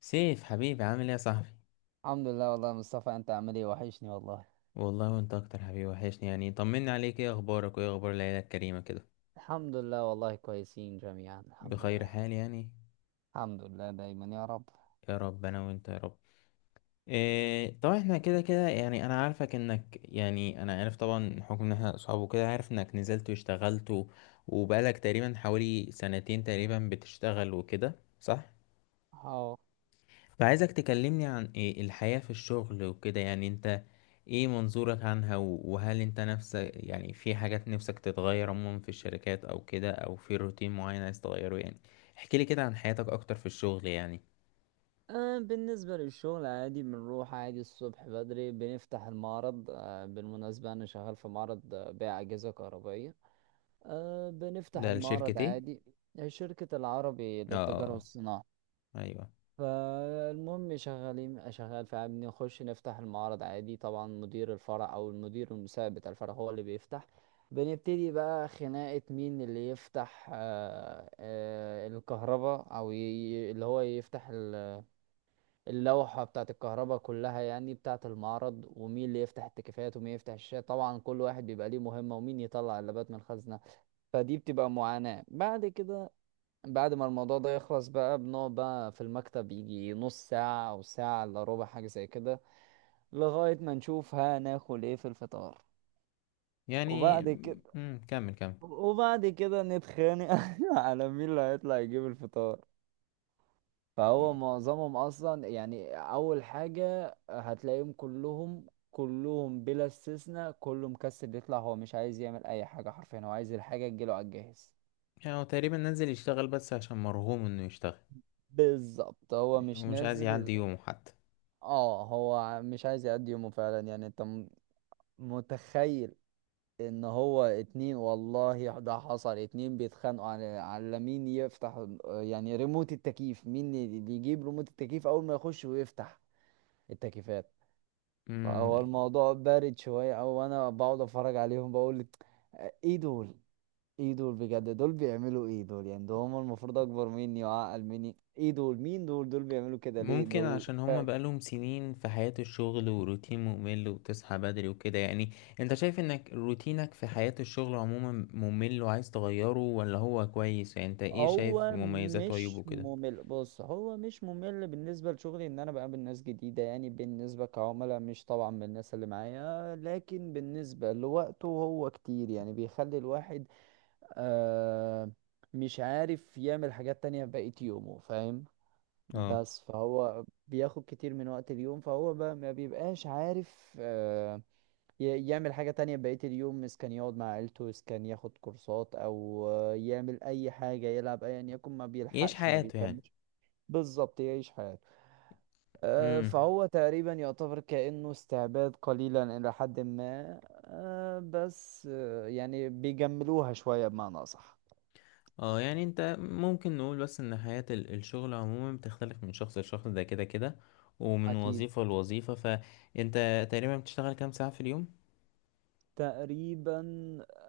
سيف حبيبي، عامل ايه يا صاحبي؟ الحمد لله والله يا مصطفى، انت عامل ايه؟ وحشني والله. والله وانت اكتر، حبيبي، وحشني يعني. طمني عليك، ايه اخبارك وايه اخبار العيله الكريمه كده؟ الحمد لله والله، كويسين جميعا، الحمد بخير لله. حال يعني؟ الحمد لله دايما يا رب. يا رب انا وانت يا رب. إيه، طبعا احنا كده كده يعني، انا عارفك انك، يعني، انا عارف طبعا حكم ان احنا اصحاب وكده، عارف انك نزلت واشتغلت وبقالك تقريبا حوالي سنتين تقريبا بتشتغل وكده. صح؟ اهو. فعايزك تكلمني عن إيه الحياة في الشغل وكده، يعني، انت ايه منظورك عنها، وهل انت نفسك يعني في حاجات نفسك تتغير عموما في الشركات او كده، او في روتين معين عايز تغيره يعني. احكي لي كده عن حياتك اكتر في الشغل يعني. بالنسبة للشغل عادي، بنروح عادي الصبح بدري بنفتح المعرض. بالمناسبة أنا شغال في معرض، بيع أجهزة كهربائية. بنفتح ده المعرض الشركة ايه؟ عادي. شركة العربي اه، آه، للتجارة والصناعة. آه، ايوه. فالمهم شغال، فبنخش نفتح المعرض عادي. طبعا مدير الفرع او المدير المساعد بتاع الفرع هو اللي بيفتح. بنبتدي بقى خناقة مين اللي يفتح، الكهرباء، او اللي هو يفتح اللوحة بتاعة الكهرباء كلها يعني بتاعة المعرض، ومين اللي يفتح التكييفات، ومين يفتح الشاشة. طبعا كل واحد بيبقى ليه مهمة، ومين يطلع اللابات من الخزنة. فدي بتبقى معاناة بعد كده. بعد ما الموضوع ده يخلص بقى بنقعد بقى في المكتب يجي نص ساعة أو ساعة إلا ربع، حاجة زي كده، لغاية ما نشوف هناكل إيه في الفطار. يعني. وبعد كده كمل كمل. وبعد كده نتخانق على مين اللي هيطلع يجيب الفطار. فهو معظمهم أصلا، يعني أول حاجة هتلاقيهم كلهم كلهم بلا استثناء كله مكسل يطلع، هو مش عايز يعمل أي حاجة حرفيا، هو عايز الحاجة تجيله على الجاهز. يعني هو تقريبا نزل يشتغل بس عشان مرغوم انه يشتغل. بالظبط، هو مش ومش عايز نازل. يعدي يومه. اه، هو مش عايز يقضي يومه فعلا. يعني انت متخيل ان هو اتنين، والله ده حصل، اتنين بيتخانقوا على مين يفتح يعني ريموت التكييف، مين اللي يجيب ريموت التكييف اول ما يخش ويفتح التكييفات. فهو حتى. الموضوع بارد شوية، او انا بقعد اتفرج عليهم بقول ايه دول، ايه دول بجد، دول بيعملوا ايه دول يعني؟ ده هم المفروض اكبر مني وعقل مني. ايه دول؟ مين دول؟ دول بيعملوا كده ليه ممكن دول؟ عشان هما بقالهم سنين في حياة الشغل وروتين ممل وتصحى بدري وكده يعني. انت شايف انك روتينك في حياة الشغل عموما ممل وعايز تغيره، ولا هو كويس؟ يعني انت ايه شايف هو مميزات وعيوبه مش كده؟ ممل. بص، هو مش ممل بالنسبة لشغلي، ان انا بقابل ناس جديدة يعني بالنسبة كعملاء، مش طبعا من الناس اللي معايا، لكن بالنسبة لوقته هو كتير، يعني بيخلي الواحد آه مش عارف يعمل حاجات تانية بقية يومه، فاهم. اه. بس فهو بياخد كتير من وقت اليوم، فهو بقى ما بيبقاش عارف يعمل حاجة تانية بقية اليوم، إذا كان يقعد مع عيلته، إذا كان ياخد كورسات، أو يعمل أي حاجة، يلعب أيا يكن، ما يعيش بيلحقش ما حياته يعني. بيكملش. بالظبط يعيش حياته. امم. فهو تقريبا يعتبر كأنه استعباد قليلا إلى حد ما، بس يعني بيجملوها شوية بمعنى أصح. اه، يعني انت ممكن نقول بس ان حياة الشغل عموما بتختلف من شخص لشخص ده كده كده. ومن أكيد. وظيفة لوظيفة، فانت تقريبا بتشتغل كام ساعة في اليوم؟ تقريبا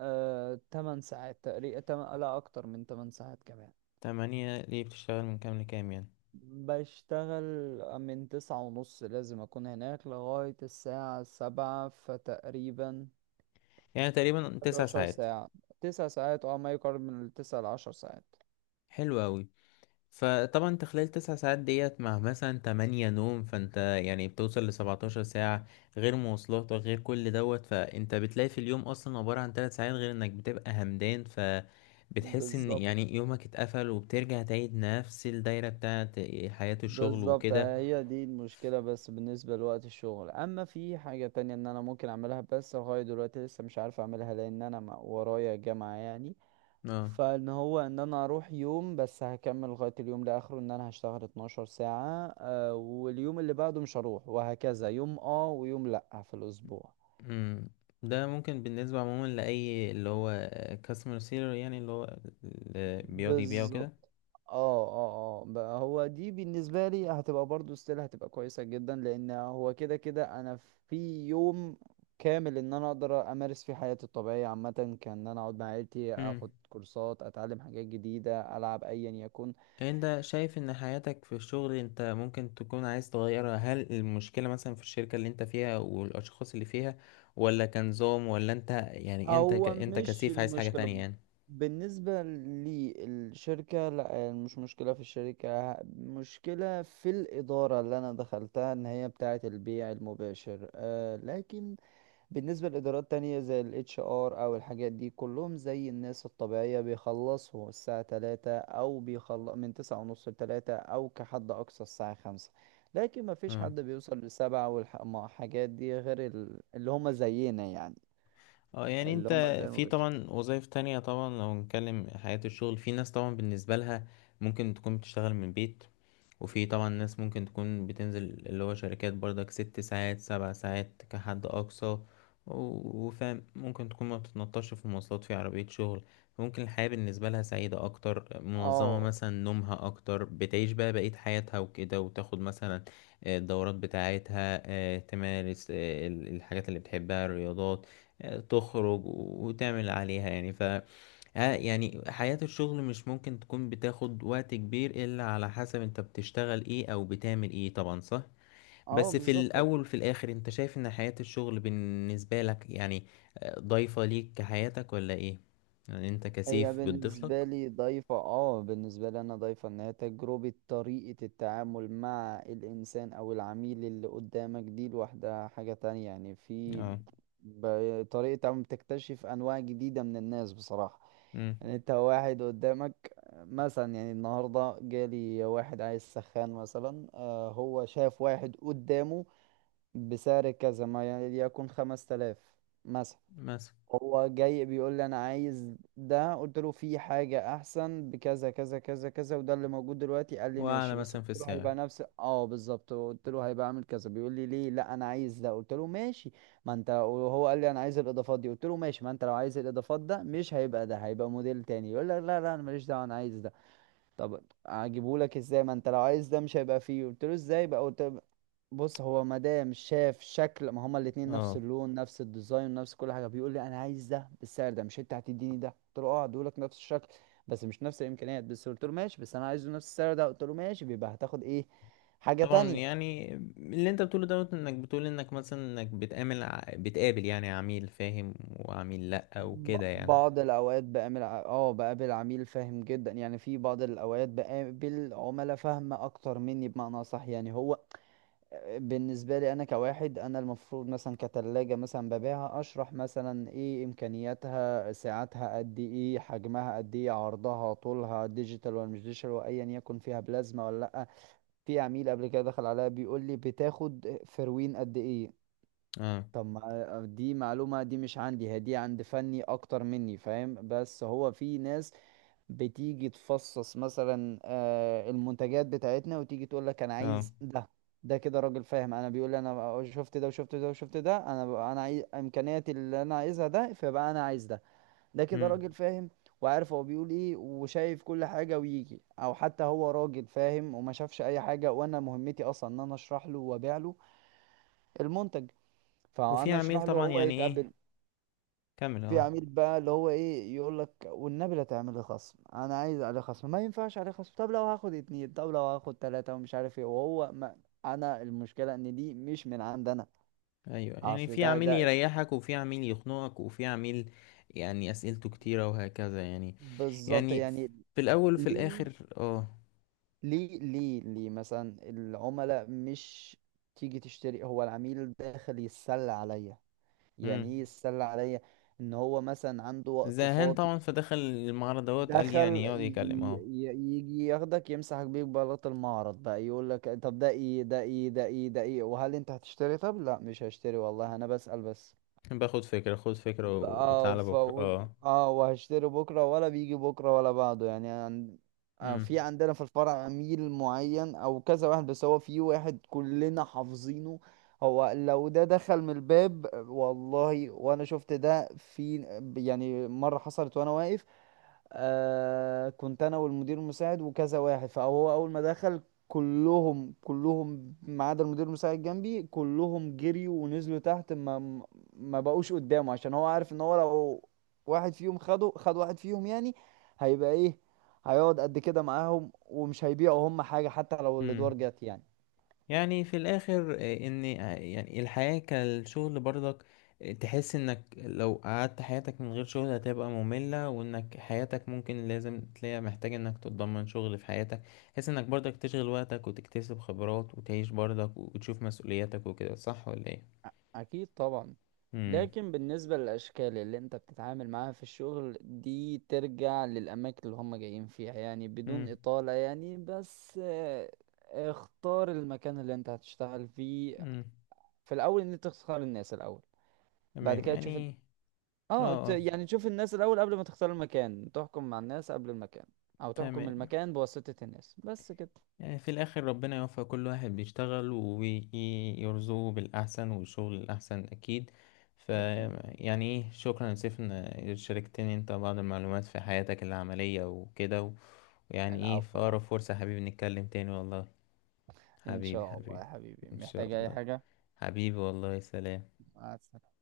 8 ساعات تقريبا، لا أكتر من 8 ساعات كمان. 8؟ ليه بتشتغل من كام لكام يعني؟ بشتغل من 9:30، لازم أكون هناك لغاية الساعة 7، فتقريبا يعني تقريبا تسع 11 ساعات ساعة. 9 ساعات اه، ما يقارب من التسع لعشر ساعات. حلو أوي. فطبعا انت خلال 9 ساعات ديت مع مثلا 8 نوم، فانت يعني بتوصل لسبعتاشر ساعة، غير مواصلات وغير كل دوت، فانت بتلاقي في اليوم أصلا عبارة عن 3 ساعات، غير انك بتبقى همدان، فبتحس ان بالظبط. يعني يومك اتقفل، وبترجع تعيد نفس الدايرة بتاعت حياة الشغل بالظبط، وكده. هي دي المشكلة. بس بالنسبة لوقت الشغل، أما في حاجة تانية إن أنا ممكن أعملها، بس لغاية دلوقتي لسه مش عارف أعملها، لأن أنا ورايا جامعة يعني. اه. فان هو ان انا اروح يوم بس هكمل لغاية اليوم لاخره، ان انا هشتغل 12 ساعة، واليوم اللي بعده مش هروح، وهكذا يوم اه ويوم لا في الاسبوع. امم. ده ممكن بالنسبة عموما لأي اللي هو كاستمر سيلر، يعني اللي هو اللي بيقعد يبيع بالظبط. وكده. اه، اه، اه، بقى هو دي بالنسبة لي هتبقى برضو ستيل، هتبقى كويسة جدا لان هو كده كده انا في يوم كامل ان انا اقدر امارس فيه حياتي الطبيعية عامة، كان ان انا اقعد مع عيلتي، اخد كورسات، اتعلم حاجات جديدة، العب ايا يكن. انت شايف ان حياتك في الشغل، انت ممكن تكون عايز تغيرها؟ هل المشكلة مثلا في الشركة اللي انت فيها والاشخاص اللي فيها، ولا كنظام، ولا انت يعني انت هو انت مش كسيف عايز حاجة المشكلة. تانية يعني؟ بالنسبة للشركة لا، مش مشكلة في الشركة، مشكلة في الإدارة اللي أنا دخلتها، إن هي بتاعة البيع المباشر. آه، لكن بالنسبة لإدارات تانية زي ال HR أو الحاجات دي كلهم زي الناس الطبيعية، بيخلصوا الساعة 3، أو بيخلص من 9:30 لـ3، أو كحد أقصى الساعة 5. لكن مفيش حد بيوصل لـ7 والحاجات دي غير اللي هما زينا يعني، اه، يعني اللي انت هم البيع في المباشر. طبعا وظائف تانية، طبعا لو نتكلم حياة الشغل، في ناس طبعا بالنسبة لها ممكن تكون بتشتغل من البيت. وفي طبعا ناس ممكن تكون بتنزل اللي هو شركات برضك، 6 ساعات 7 ساعات كحد أقصى وفاهم، ممكن تكون ما بتتنطش في المواصلات، في عربية شغل. ممكن الحياة بالنسبة لها سعيدة أكتر، منظمة اه مثلا، نومها أكتر، بتعيش بقى بقية حياتها وكده، وتاخد مثلا الدورات بتاعتها، تمارس، الحاجات اللي بتحبها، الرياضات، تخرج وتعمل عليها، يعني ف يعني حياة الشغل مش ممكن تكون بتاخد وقت كبير، إلا على حسب انت بتشتغل ايه او بتعمل ايه، طبعا، صح. اه بس في بالظبط الأول اكيد. وفي الآخر، انت شايف ان حياة الشغل بالنسبة لك، يعني، ضايفة ليك كحياتك ولا ايه؟ يعني انت هي كسيف بتضيف بالنسبه لك؟ لي ضيفه. اه، بالنسبه لي انا ضيفه ان هي تجربه، طريقه التعامل مع الانسان او العميل اللي قدامك دي لوحدها حاجه تانية يعني. في اه. طريقه تعامل، بتكتشف انواع جديده من الناس بصراحه. امم. يعني انت واحد قدامك مثلا، يعني النهارده جالي واحد عايز سخان مثلا. آه، هو شاف واحد قدامه بسعر كذا، ما يعني يكون 5000 مثلا، مثلا. هو جاي بيقول لي انا عايز ده، قلت له في حاجة احسن بكذا كذا كذا كذا وده اللي موجود دلوقتي، قال لي وأعلى ماشي. بس مثلا قلت في له هيبقى السعر. نفس، اه بالظبط، قلت له هيبقى عامل كذا، بيقول لي ليه؟ لا، انا عايز ده، قلت له ماشي. ما انت وهو قال لي انا عايز الاضافات دي، قلت له ماشي، ما انت لو عايز الاضافات ده مش هيبقى ده، هيبقى موديل تاني. يقول لك لا لا، انا ماليش دعوة، انا عايز ده. طب اجيبه لك ازاي؟ ما انت لو عايز ده مش هيبقى فيه. قلت له ازاي بقى؟ قلت له بص، هو مدام شاف شكل ما هما الاتنين نفس اه، اللون نفس الديزاين نفس كل حاجه، بيقول لي انا عايز ده بالسعر ده، مش انت هتديني ده؟ قلت له اه هديهولك نفس الشكل بس مش نفس الامكانيات. بس قلت له ماشي بس انا عايزه نفس السعر ده، قلت له ماشي، بيبقى هتاخد ايه؟ حاجه طبعا، تانية. يعني اللي انت بتقوله دوت، انك بتقول انك مثلا انك بتقابل بتقابل، يعني، عميل فاهم وعميل لأ وكده يعني. بعض الاوقات بقابل بقابل عميل فاهم جدا، يعني في بعض الاوقات بقابل عملاء فاهمه اكتر مني بمعنى صح. يعني هو بالنسبة لي أنا كواحد، أنا المفروض مثلا كتلاجة مثلا ببيعها، أشرح مثلا إيه إمكانياتها، سعتها قد إيه، حجمها قد إيه، عرضها طولها، ديجيتال ولا مش ديجيتال، وأيا يكن فيها بلازما ولا لأ. في عميل قبل كده دخل عليا بيقول لي بتاخد فروين قد إيه؟ اه، طب ما دي معلومة دي مش عندي، هي دي عند فني أكتر مني فاهم. بس هو في ناس بتيجي تفصص مثلا المنتجات بتاعتنا وتيجي تقول لك انا اه، عايز ده، ده كده راجل فاهم. انا بيقول لي انا شفت ده وشفت ده وشفت ده، انا انا عايز امكانياتي اللي انا عايزها ده، فيبقى انا عايز ده. ده كده امم. راجل فاهم وعارف هو بيقول ايه وشايف كل حاجة ويجي. او حتى هو راجل فاهم وما شافش اي حاجة، وانا مهمتي اصلا ان انا اشرح له وابيع له المنتج، وفي فانا عميل اشرح له طبعا، هو يعني ايه، يتقبل. كمل. في اه. عميل بقى اللي هو ايه يقول لك والنبي لا تعمل لي خصم، انا عايز عليه خصم، ما ينفعش عليه خصم، طب لو هاخد اتنين، طب لو هاخد تلاتة، ومش عارف ايه. وهو ما، انا المشكلة ان دي مش من عند انا. ايوه، يعني اصل في عميل ده. يريحك وفي عميل يخنقك وفي عميل، يعني اسئلته كتيرة وهكذا، يعني. بالظبط يعني يعني. في الاول وفي ليه الاخر، اه. ليه ليه ليه مثلا العملاء مش تيجي تشتري؟ هو العميل داخل يتسلى عليا، يعني امم. ايه يتسلى عليا؟ ان هو مثلا عنده وقت زهقان فاضي، طبعا، فدخل المعرض دوت، قال يعني دخل يقعد يكلم، اه. يجي ياخدك يمسحك بيك بلاط المعرض بقى. يقول لك طب ده ايه؟ ده ايه؟ ده ايه؟ ده ايه؟ وهل انت هتشتري؟ طب لا مش هشتري، والله انا بسأل بس. باخد فكرة، خد فكرة. ب- اه وتعالى ف بكرة، اه. اه، وهشتري بكره، ولا بيجي بكره ولا بعده يعني عن... في امم. عندنا في الفرع عميل معين او كذا واحد، بس هو في واحد كلنا حافظينه. هو لو ده دخل من الباب، والله وانا شفت ده. في يعني مره حصلت وانا واقف، كنت انا والمدير المساعد وكذا واحد، فهو اول ما دخل كلهم كلهم ما عدا المدير المساعد جنبي، كلهم جريوا ونزلوا تحت. ما بقوش قدامه عشان هو عارف ان هو لو واحد فيهم خده، واحد فيهم يعني، هيبقى ايه، هيقعد قد كده معاهم ومش هيبيعوا هم حاجة حتى لو امم. الادوار جت يعني. يعني في الاخر، ان يعني الحياة كالشغل برضك، تحس انك لو قعدت حياتك من غير شغل هتبقى مملة، وانك حياتك ممكن لازم تلاقي، محتاج انك تتضمن شغل في حياتك. تحس انك برضك تشغل وقتك وتكتسب خبرات وتعيش برضك وتشوف مسؤولياتك وكده، صح ولا ايه؟ أكيد طبعا. امم. لكن بالنسبة للأشكال اللي أنت بتتعامل معاها في الشغل دي ترجع للأماكن اللي هم جايين فيها يعني، بدون امم. إطالة يعني، بس اختار المكان اللي أنت هتشتغل فيه. امم. في الأول إن أنت تختار الناس الأول، بعد تمام كده تشوف يعني. اه، اه، اه. يعني تشوف الناس الأول قبل ما تختار المكان، تحكم مع الناس قبل المكان، أو تحكم تمام، المكان بواسطة الناس، بس كده. يعني في الآخر ربنا يوفق كل واحد بيشتغل ويرزقه بالأحسن، والشغل الأحسن أكيد. ف أكيد. يعني إيه، شكرا يا سيف إن شاركتني أنت بعض المعلومات في حياتك العملية وكده، ويعني إيه، في العفو أقرب العفو. فرصة يا حبيبي نتكلم تاني والله. إن حبيبي، شاء الله حبيبي. يا حبيبي، إن شاء محتاج أي الله. حاجة. حبيبي، والله، سلام. مع السلامة.